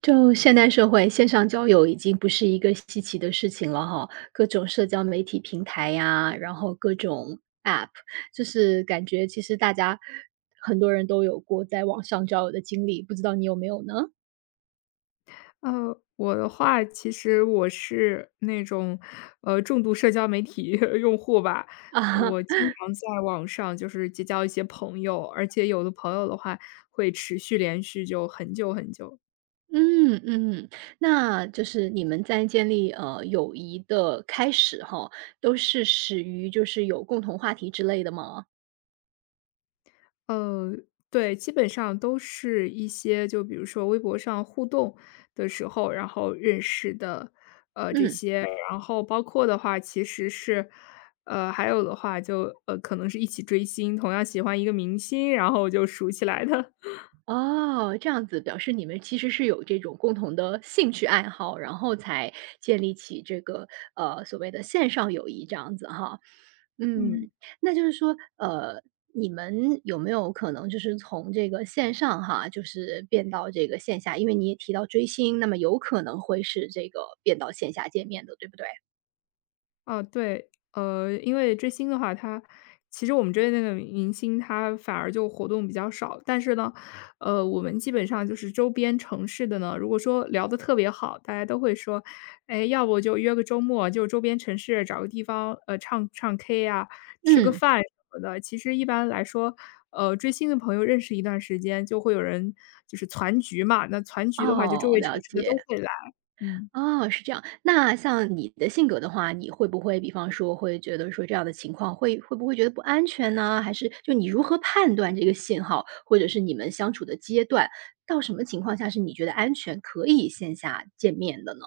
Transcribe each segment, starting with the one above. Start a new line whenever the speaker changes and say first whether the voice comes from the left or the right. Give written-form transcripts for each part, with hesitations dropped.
right: 就现代社会，线上交友已经不是一个稀奇的事情了哈，各种社交媒体平台呀，然后各种 App，就是感觉其实大家很多人都有过在网上交友的经历，不知道你有没有呢？
left: 我的话，其实我是那种，重度社交媒体 用户吧。
right: 啊，
left: 我经常在网上就是结交一些朋友，而且有的朋友的话会持续连续就很久很久。
right: 嗯嗯，那就是你们在建立友谊的开始哈，都是始于就是有共同话题之类的吗？
left: 呃，对，基本上都是一些就比如说微博上互动的时候，然后认识的，呃，这
right: 嗯。
left: 些，然后包括的话其实是，还有的话就，可能是一起追星，同样喜欢一个明星，然后就熟起来的，
right: 哦，这样子表示你们其实是有这种共同的兴趣爱好，然后才建立起这个，所谓的线上友谊这样子哈。
left: 嗯。
right: 嗯，那就是说，你们有没有可能就是从这个线上哈，就是变到这个线下？因为你也提到追星，那么有可能会是这个变到线下见面的，对不对？
left: 啊，对，因为追星的话，其实我们追的那个明星他反而就活动比较少，但是呢，我们基本上就是周边城市的呢，如果说聊得特别好，大家都会说，哎，要不就约个周末，就周边城市找个地方，唱唱 K 呀，吃个
right: 嗯。
left: 饭什么的。其实一般来说，追星的朋友认识一段时间，就会有人就是攒局嘛，那攒局的话，就周
right: 哦，
left: 围城
right: 了
left: 市的都
right: 解。
left: 会来，嗯。
right: 哦，是这样。那像你的性格的话，你会不会比方说会觉得说这样的情况会不会觉得不安全呢？还是就你如何判断这个信号，或者是你们相处的阶段，到什么情况下是你觉得安全可以线下见面的呢？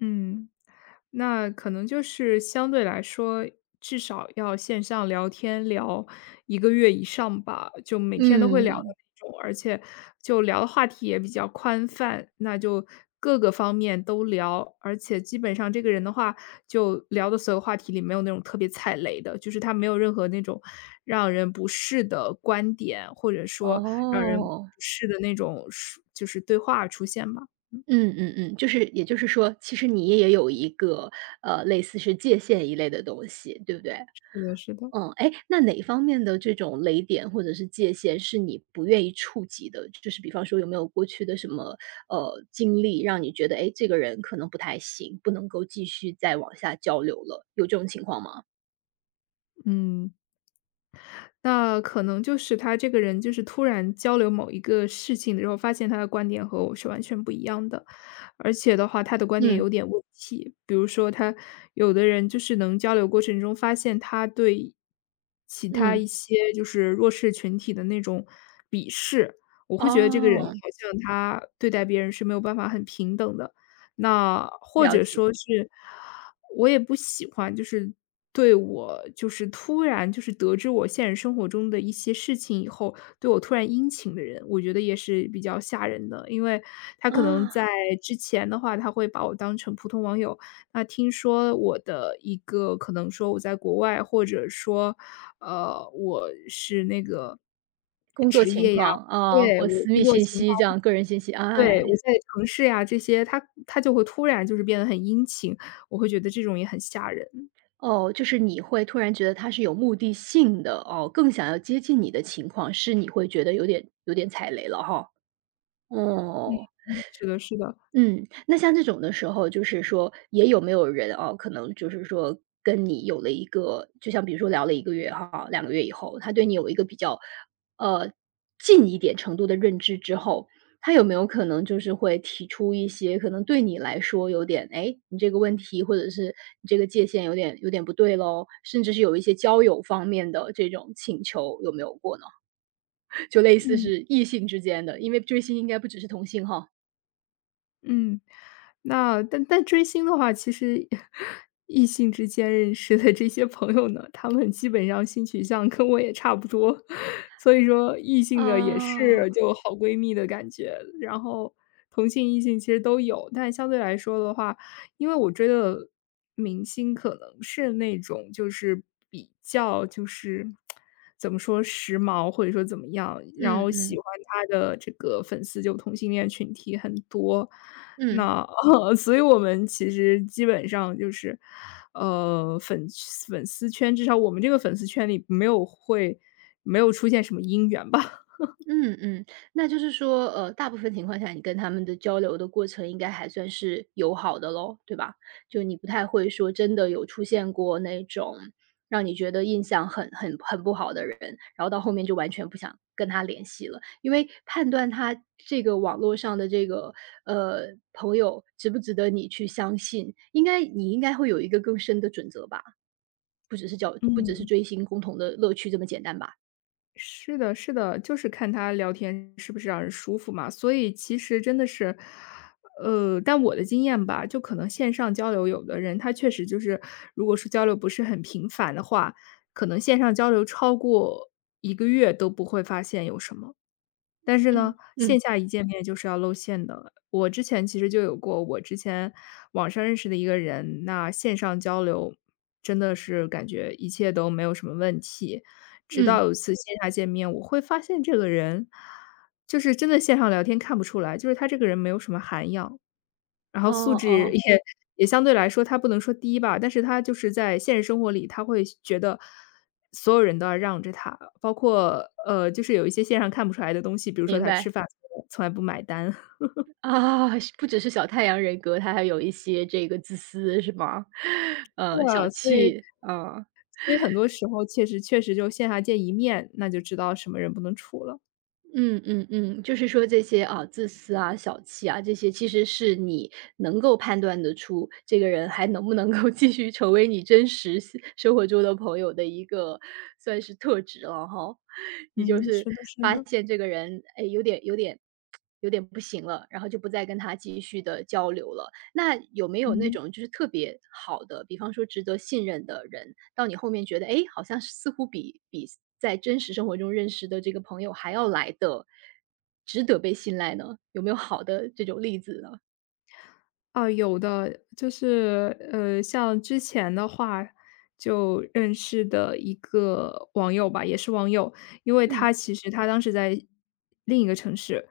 left: 嗯，那可能就是相对来说，至少要线上聊天聊一个月以上吧，就每天都会聊的
right: 嗯。
left: 那种，而且就聊的话题也比较宽泛，那就各个方面都聊。而且基本上这个人的话，就聊的所有话题里没有那种特别踩雷的，就是他没有任何那种让人不适的观点，或者说让人不
right: 哦，
left: 适的那种说就是对话出现吧。
right: 嗯嗯嗯，就是也就是说，其实你也有一个，类似是界限一类的东西，对不对？
left: 是的是的，
right: 嗯，哎，那哪方面的这种雷点或者是界限是你不愿意触及的？就是比方说有没有过去的什么，经历让你觉得哎，诶，这个人可能不太行，不能够继续再往下交流了，有这种情况吗？
left: 嗯。那可能就是他这个人，就是突然交流某一个事情的时候，发现他的观点和我是完全不一样的，而且的话，他的观点有
right: 嗯，
left: 点问题。比如说，有的人就是能交流过程中发现他对其他一
right: 嗯，
left: 些就是弱势群体的那种鄙视，我会觉得这个人
right: 哦，
left: 好像他对待别人是没有办法很平等的。那或
right: 了
left: 者
right: 解，
left: 说是，我也不喜欢，就是对我就是突然就是得知我现实生活中的一些事情以后，对我突然殷勤的人，我觉得也是比较吓人的。因为他可能
right: 啊，
left: 在之前的话，他会把我当成普通网友，那听说我的一个可能说我在国外，或者说，我是那个
right: 工作情况，啊，
left: 对，
right: 或
left: 我
right: 私
left: 工
right: 密
left: 作
right: 信
left: 情
right: 息这
left: 况
right: 样，个人信息，
left: 对，
right: 哎，
left: 我在城市呀这些，他就会突然就是变得很殷勤，我会觉得这种也很吓人。
right: 哦，就是你会突然觉得他是有目的性的，哦，更想要接近你的情况，是你会觉得有点踩雷了哈，哦。
left: 嗯是的是的，
right: 嗯，那像这种的时候，就是说也有没有人哦，可能就是说跟你有了一个就像比如说聊了一个月哈两个月以后，他对你有一个比较，呃，近一点程度的认知之后，他有没有可能就是会提出一些可能对你来说有点，哎，你这个问题或者是你这个界限有点不对咯，甚至是有一些交友方面的这种请求有没有过呢？就类似
left: 嗯。
right: 是异性之间的，因为追星应该不只是同性哈。
left: 嗯。那但追星的话，其实 异性之间认识的这些朋友呢，他们基本上性取向跟我也差不多，所以说异性的也
right: 啊，
left: 是就好闺蜜的感觉，然后同性异性其实都有，但相对来说的话因为我追的明星可能是那种就是比较就是怎么说时髦，或者说怎么样，然
right: 嗯
left: 后喜
right: 嗯。
left: 欢他的这个粉丝就同性恋群体很多。
right: 嗯，
left: 那 所以我们其实基本上就是，呃，粉粉丝圈，至少我们这个粉丝圈里没有出现什么姻缘吧。
right: 嗯嗯，那就是说，大部分情况下，你跟他们的交流的过程应该还算是友好的咯，对吧？就你不太会说真的有出现过那种让你觉得印象很不好的人，然后到后面就完全不想跟他联系了，因为判断他这个网络上的这个朋友值不值得你去相信，应该你应该会有一个更深的准则吧，不只是
left: 嗯
right: 追星共同的乐趣这么简单吧？
left: 是的，是的，就是看他聊天是不是让人舒服嘛。所以其实真的是，但我的经验吧，就可能线上交流，有的人他确实就是，如果说交流不是很频繁的话，可能线上交流超过一个月都不会发现有什么。但是呢，
right: 嗯。嗯
left: 线下一见面就是要露馅的。我之前其实就有过，我之前网上认识的一个人，那线上交流真的是感觉一切都没有什么问题。直
right: 嗯。
left: 到有一次线下见面，我会发现这个人就是真的线上聊天看不出来，就是他这个人没有什么涵养，然后
right: 哦
left: 素质
right: 哦，
left: 也相对来说他不能说低吧，但是他就是在现实生活里，他会觉得所有人都要让着他，包括，就是有一些线上看不出来的东西，比如说
right: 明
left: 他吃
right: 白。
left: 饭从来不买单。
right: 啊，是不只是小太阳人格，他还有一些这个自私是吗？
left: 对
right: 小
left: 的，所以
right: 气，啊，
left: 很多时候确实确实就线下见一面，那就知道什么人不能处了。
right: 嗯嗯嗯，就是说这些啊，自私啊、小气啊，这些其实是你能够判断得出这个人还能不能够 继续成为你真实活中的朋友的一个算是特质了哈。你就
left: 嗯，
right: 是
left: 是的是
right: 发
left: 的，
right: 现这个人，哎，有点不行了，然后就不再跟他继续的交流了。那有没有那
left: 嗯。
right: 种就是特别好的，比方说值得信任的人，到你后面觉得，哎，好像似乎比在真实生活中认识的这个朋友还要来的值得被信赖呢？有没有好的这种例子呢？
left: 啊，有的，就是像之前的话，就认识的一个网友吧，也是网友，因为他
right: 嗯。
left: 其实他当时在另一个城市，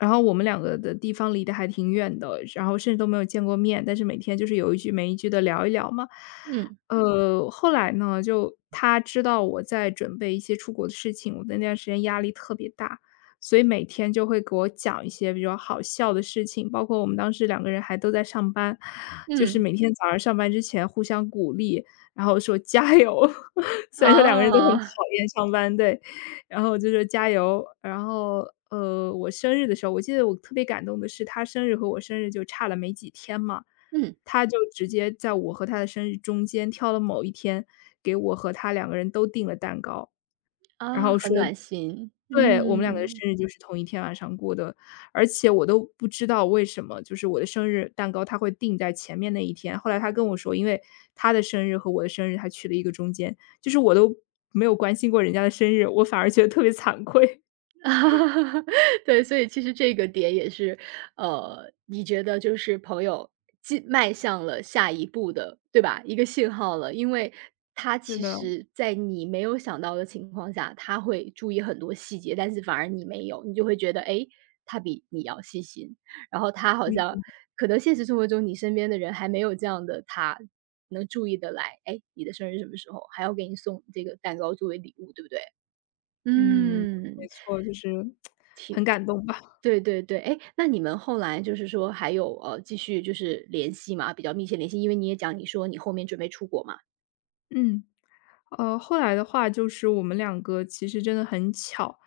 left: 然后我们两个的地方离得还挺远的，然后甚至都没有见过面，但是每天就是有一句没一句的聊一聊嘛。
right: 嗯
left: 后来呢，就他知道我在准备一些出国的事情，我的那段时间压力特别大，所以每天就会给我讲一些比较好笑的事情，包括我们当时两个人还都在上班，就是
right: 嗯。
left: 每天早上上班之前互相鼓励，然后说加油。虽然说两个
right: 哦，
left: 人
right: 嗯
left: 都很
right: 啊
left: 讨厌上班，对，然后就说加油。然后，我生日的时候，我记得我特别感动的是，他生日和我生日就差了没几天嘛，
right: 嗯
left: 他就直接在我和他的生日中间挑了某一天，给我和他两个人都订了蛋糕。然
right: 啊，
left: 后
right: 很
left: 说
right: 暖心，
left: 对，我们两个的
right: 嗯。
left: 生日就是同一天晚上过的，而且我都不知道为什么，就是我的生日蛋糕他会定在前面那一天。后来他跟我说，因为他的生日和我的生日，他去了一个中间，就是我都没有关心过人家的生日，我反而觉得特别惭愧。
right: 啊，对，所以其实这个点也是，你觉得就是朋友迈向了下一步的，对吧？一个信号了，因为他
left: 是
right: 其
left: 的，
right: 实在你没有想到的情况下，他会注意很多细节，但是反而你没有，你就会觉得，诶，他比你要细心，然后他好
left: 嗯
right: 像可能现实生活中你身边的人还没有这样的他。能注意得来，哎，你的生日什么时候？还要给你送这个蛋糕作为礼物，对不对？
left: 嗯，没
right: 嗯，
left: 错，就是很感动吧，
right: 对对对，哎，那你们后来就是说还有继续就是联系嘛，比较密切联系，因为你也讲你说你后面准备出国嘛。
left: 嗯。后来的话就是我们两个其实真的很巧，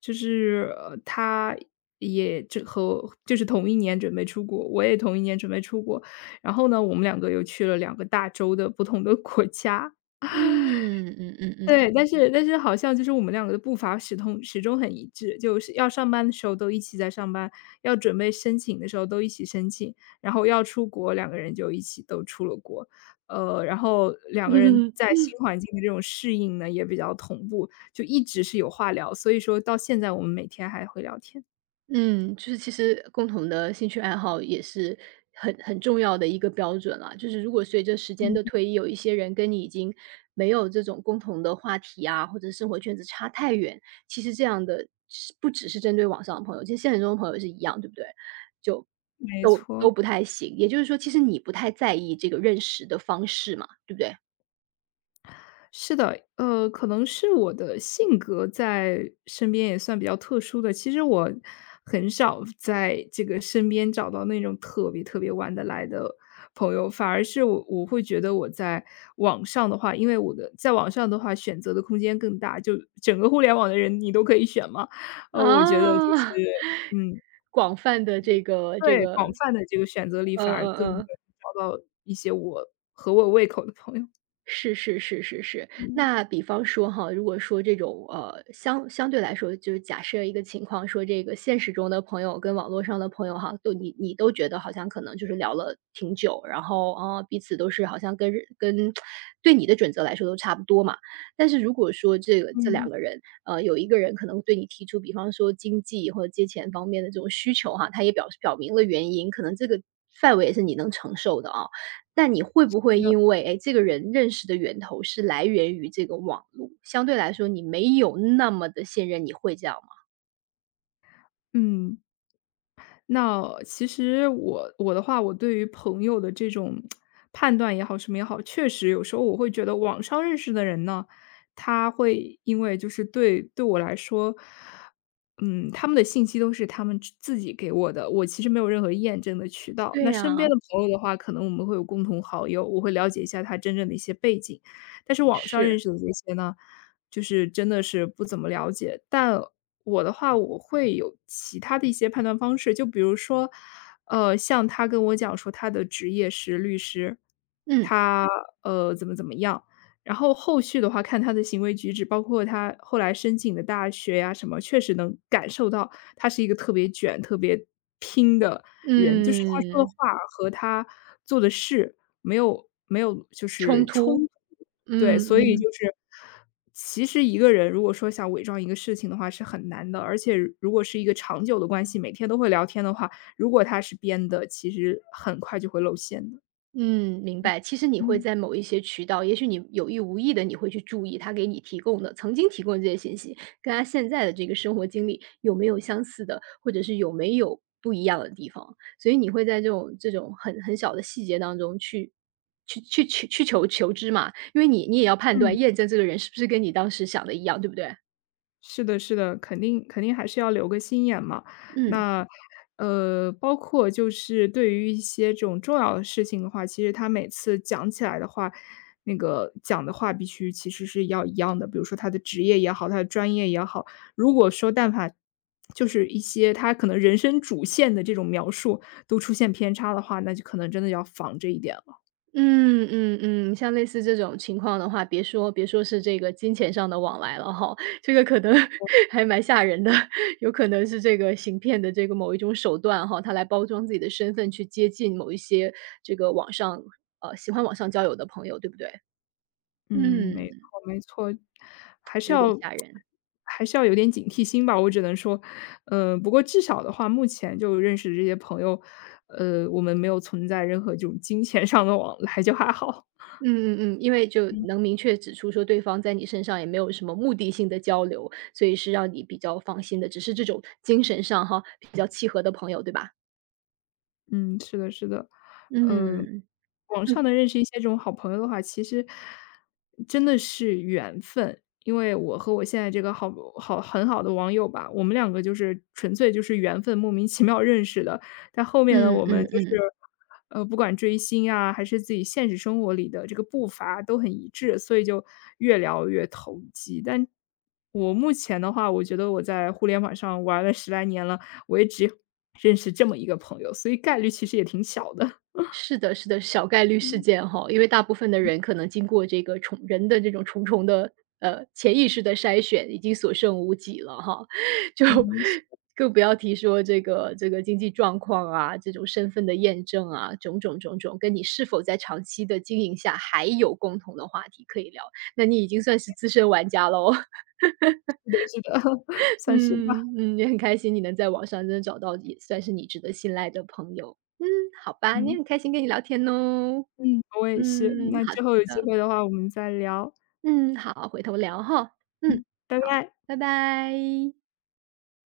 left: 就是，他也就是同一年准备出国，我也同一年准备出国。然后呢，我们两个又去了两个大洲的不同的国家。
right: 嗯嗯嗯嗯。
left: 对，但是好像就是我们两个的步伐始终始终很一致，就是要上班的时候都一起在上班，要准备申请的时候都一起申请，然后要出国，两个人就一起都出了国。然后两个人 在新环境的这种适应呢，也比较同步，就一直是有话聊，所以说到现在我们每天还会聊天。
right: 嗯，就是其实共同的兴趣爱好也是很重要的一个标准了。就是如果随着时间
left: 嗯，
right: 的推移，有一些人跟你已经没有这种共同的话题啊，或者生活圈子差太远，其实这样的是不只是针对网上的朋友，其实现实中的朋友是一样，对不对？就
left: 没
right: 都
left: 错。
right: 不太行。也就是说，其实你不太在意这个认识的方式嘛，对不对？
left: 是的，可能是我的性格在身边也算比较特殊的。其实我很少在这个身边找到那种特别特别玩得来的朋友，反而是我会觉得我在网上的话，因为我的在网上的话选择的空间更大，就整个互联网的人你都可以选嘛。
right: 啊，
left: 我觉得就是 嗯，
right: 广泛的这个这
left: 对，广
right: 个，
left: 泛的这个选择力反
right: 嗯
left: 而
right: 嗯
left: 更能
right: 嗯。
left: 找到一些我合我胃口的朋友。
right: 是是是是是。
left: 嗯
right: 那比方说哈，如果说这种，相对来说，就是假设一个情况说这个现实中的朋友跟网络上的朋友哈，都你都觉得好像可能就是聊了挺久，然后，啊，彼此都是好像跟对你的准则来说都差不多嘛。但是如果说这
left: 嗯，
right: 两个人，有一个人可能对你提出，比方说经济或者借钱方面的这种需求哈，他也表明了原因，可能这个范围也是你能承受的啊。但你会
left: 我
right: 不会
left: 觉得
right: 因为，哎，这个人认识的源头是来源于这个网络，相对来说你没有那么的信任，你会这样吗？
left: 嗯。那其实我的话，我对于朋友的这种判断也好，什么也好，确实有时候我会觉得网上认识的人呢，他会因为就是对我来说，嗯，他们的信息都是他们自己给我的，我其实没有任何验证的渠道。
right: 对
left: 那身边
right: 呀，
left: 的朋友的话，可能我们会有共同好友，我会了解一下他真正的一些背景。但是网上认
right: 是，
left: 识的这些呢，就是真的是不怎么了解。但我的话，我会有其他的一些判断方式，就比如说，像他跟我讲说他的职业是律师，
right: 嗯，
left: 他怎么怎么样。然后后续的话，看他的行为举止，包括他后来申请的大学呀什么，确实能感受到他是一个特别卷、特别拼的人。就是他说的
right: 嗯，
left: 话和他做的事没有就
right: 冲
left: 是冲
right: 突，
left: 突。对，
right: 嗯
left: 所以嗯
right: 嗯。
left: 就是其实一个人如果说想伪装一个事情的话是很难的，而且如果是一个长久的关系，每天都会聊天的话，如果他是编的，其实很快就会露馅的。
right: 嗯，明白。其实你会
left: 嗯。
right: 在某一些渠道，也许你有意无意的，你会去注意他给你提供的曾经提供的这些信息，跟他现在的这个生活经历有没有相似的，或者是有没有不一样的地方。所以你会在这种很小的细节当中去去去去去求知嘛，因为你也要判
left: 嗯。
right: 断验证这个人是不是跟你当时想的一样，对不对？
left: 是的，是的，肯定肯定还是要留个心眼嘛。
right: 嗯。
left: 那，包括就是对于一些这种重要的事情的话，其实他每次讲起来的话，那个讲的话必须其实是要一样的。比如说他的职业也好，他的专业也好，如果说但凡就是一些他可能人生主线的这种描述都出现偏差的话，那就可能真的要防着一点了。
right: 嗯嗯嗯，像类似这种情况的话，别说是这个金钱上的往来了哈，这个可能 还蛮吓人的，有可能是这个行骗的这个某一种手段哈，他来包装自己的身份去接近某一些这个网上喜欢网上交友的朋友，对不对？
left: 嗯，
right: 嗯，
left: 没错没错，还是
right: 有点
left: 要
right: 吓人。
left: 还是要有点警惕心吧，我只能说。不过至少的话，目前就认识的这些朋友，我们没有存在任何这种金钱上的往来，就还好。
right: 嗯嗯嗯，因为就能明确指出说对方在你身上也没有什么目的性的交流，所以是让你比较放心的，只是这种精神上哈比较契合的朋友，对吧？
left: 嗯，是的，是的。呃，嗯
right: 嗯。
left: 网上能认识一些这种好朋友的话，其实真的是缘分。因为我和我现在这个好很好的网友吧，我们两个就是纯粹就是缘分，莫名其妙认识的。但后面呢，
right: 嗯
left: 我们
right: 嗯
left: 就
right: 嗯，
left: 是，不管追星啊，还是自己现实生活里的这个步伐都很一致，所以就越聊越投机。但我目前的话，我觉得我在互联网上玩了10来年了，我也只认识这么一个朋友，所以概率其实也挺小的。
right: 是的是的，小概率事
left: 嗯
right: 件哈，因为大部分的人可能经过这个重人的这种重重的，潜意识的筛选，已经所剩无几了哈。就
left: 嗯，是
right: 更不要提说这个经济状况啊，这种身份的验证啊，种种种种，跟你是否在长期的经营下还有共同的话题可以聊，那你已经算是资深玩家喽。
left: 的，是的，算是吧。
right: 嗯嗯，也很开心你能在网上真的找到也算是你值得信赖的朋友。嗯，好吧，你
left: 嗯，
right: 很开心跟你聊天哦。
left: 嗯。我也是，
right: 嗯，
left: 那
right: 好
left: 之后有机
right: 的，
left: 会的话我们再聊，
right: 嗯，好，回头聊哈。嗯，
left: 嗯。拜
right: 好，
left: 拜。
right: 拜拜。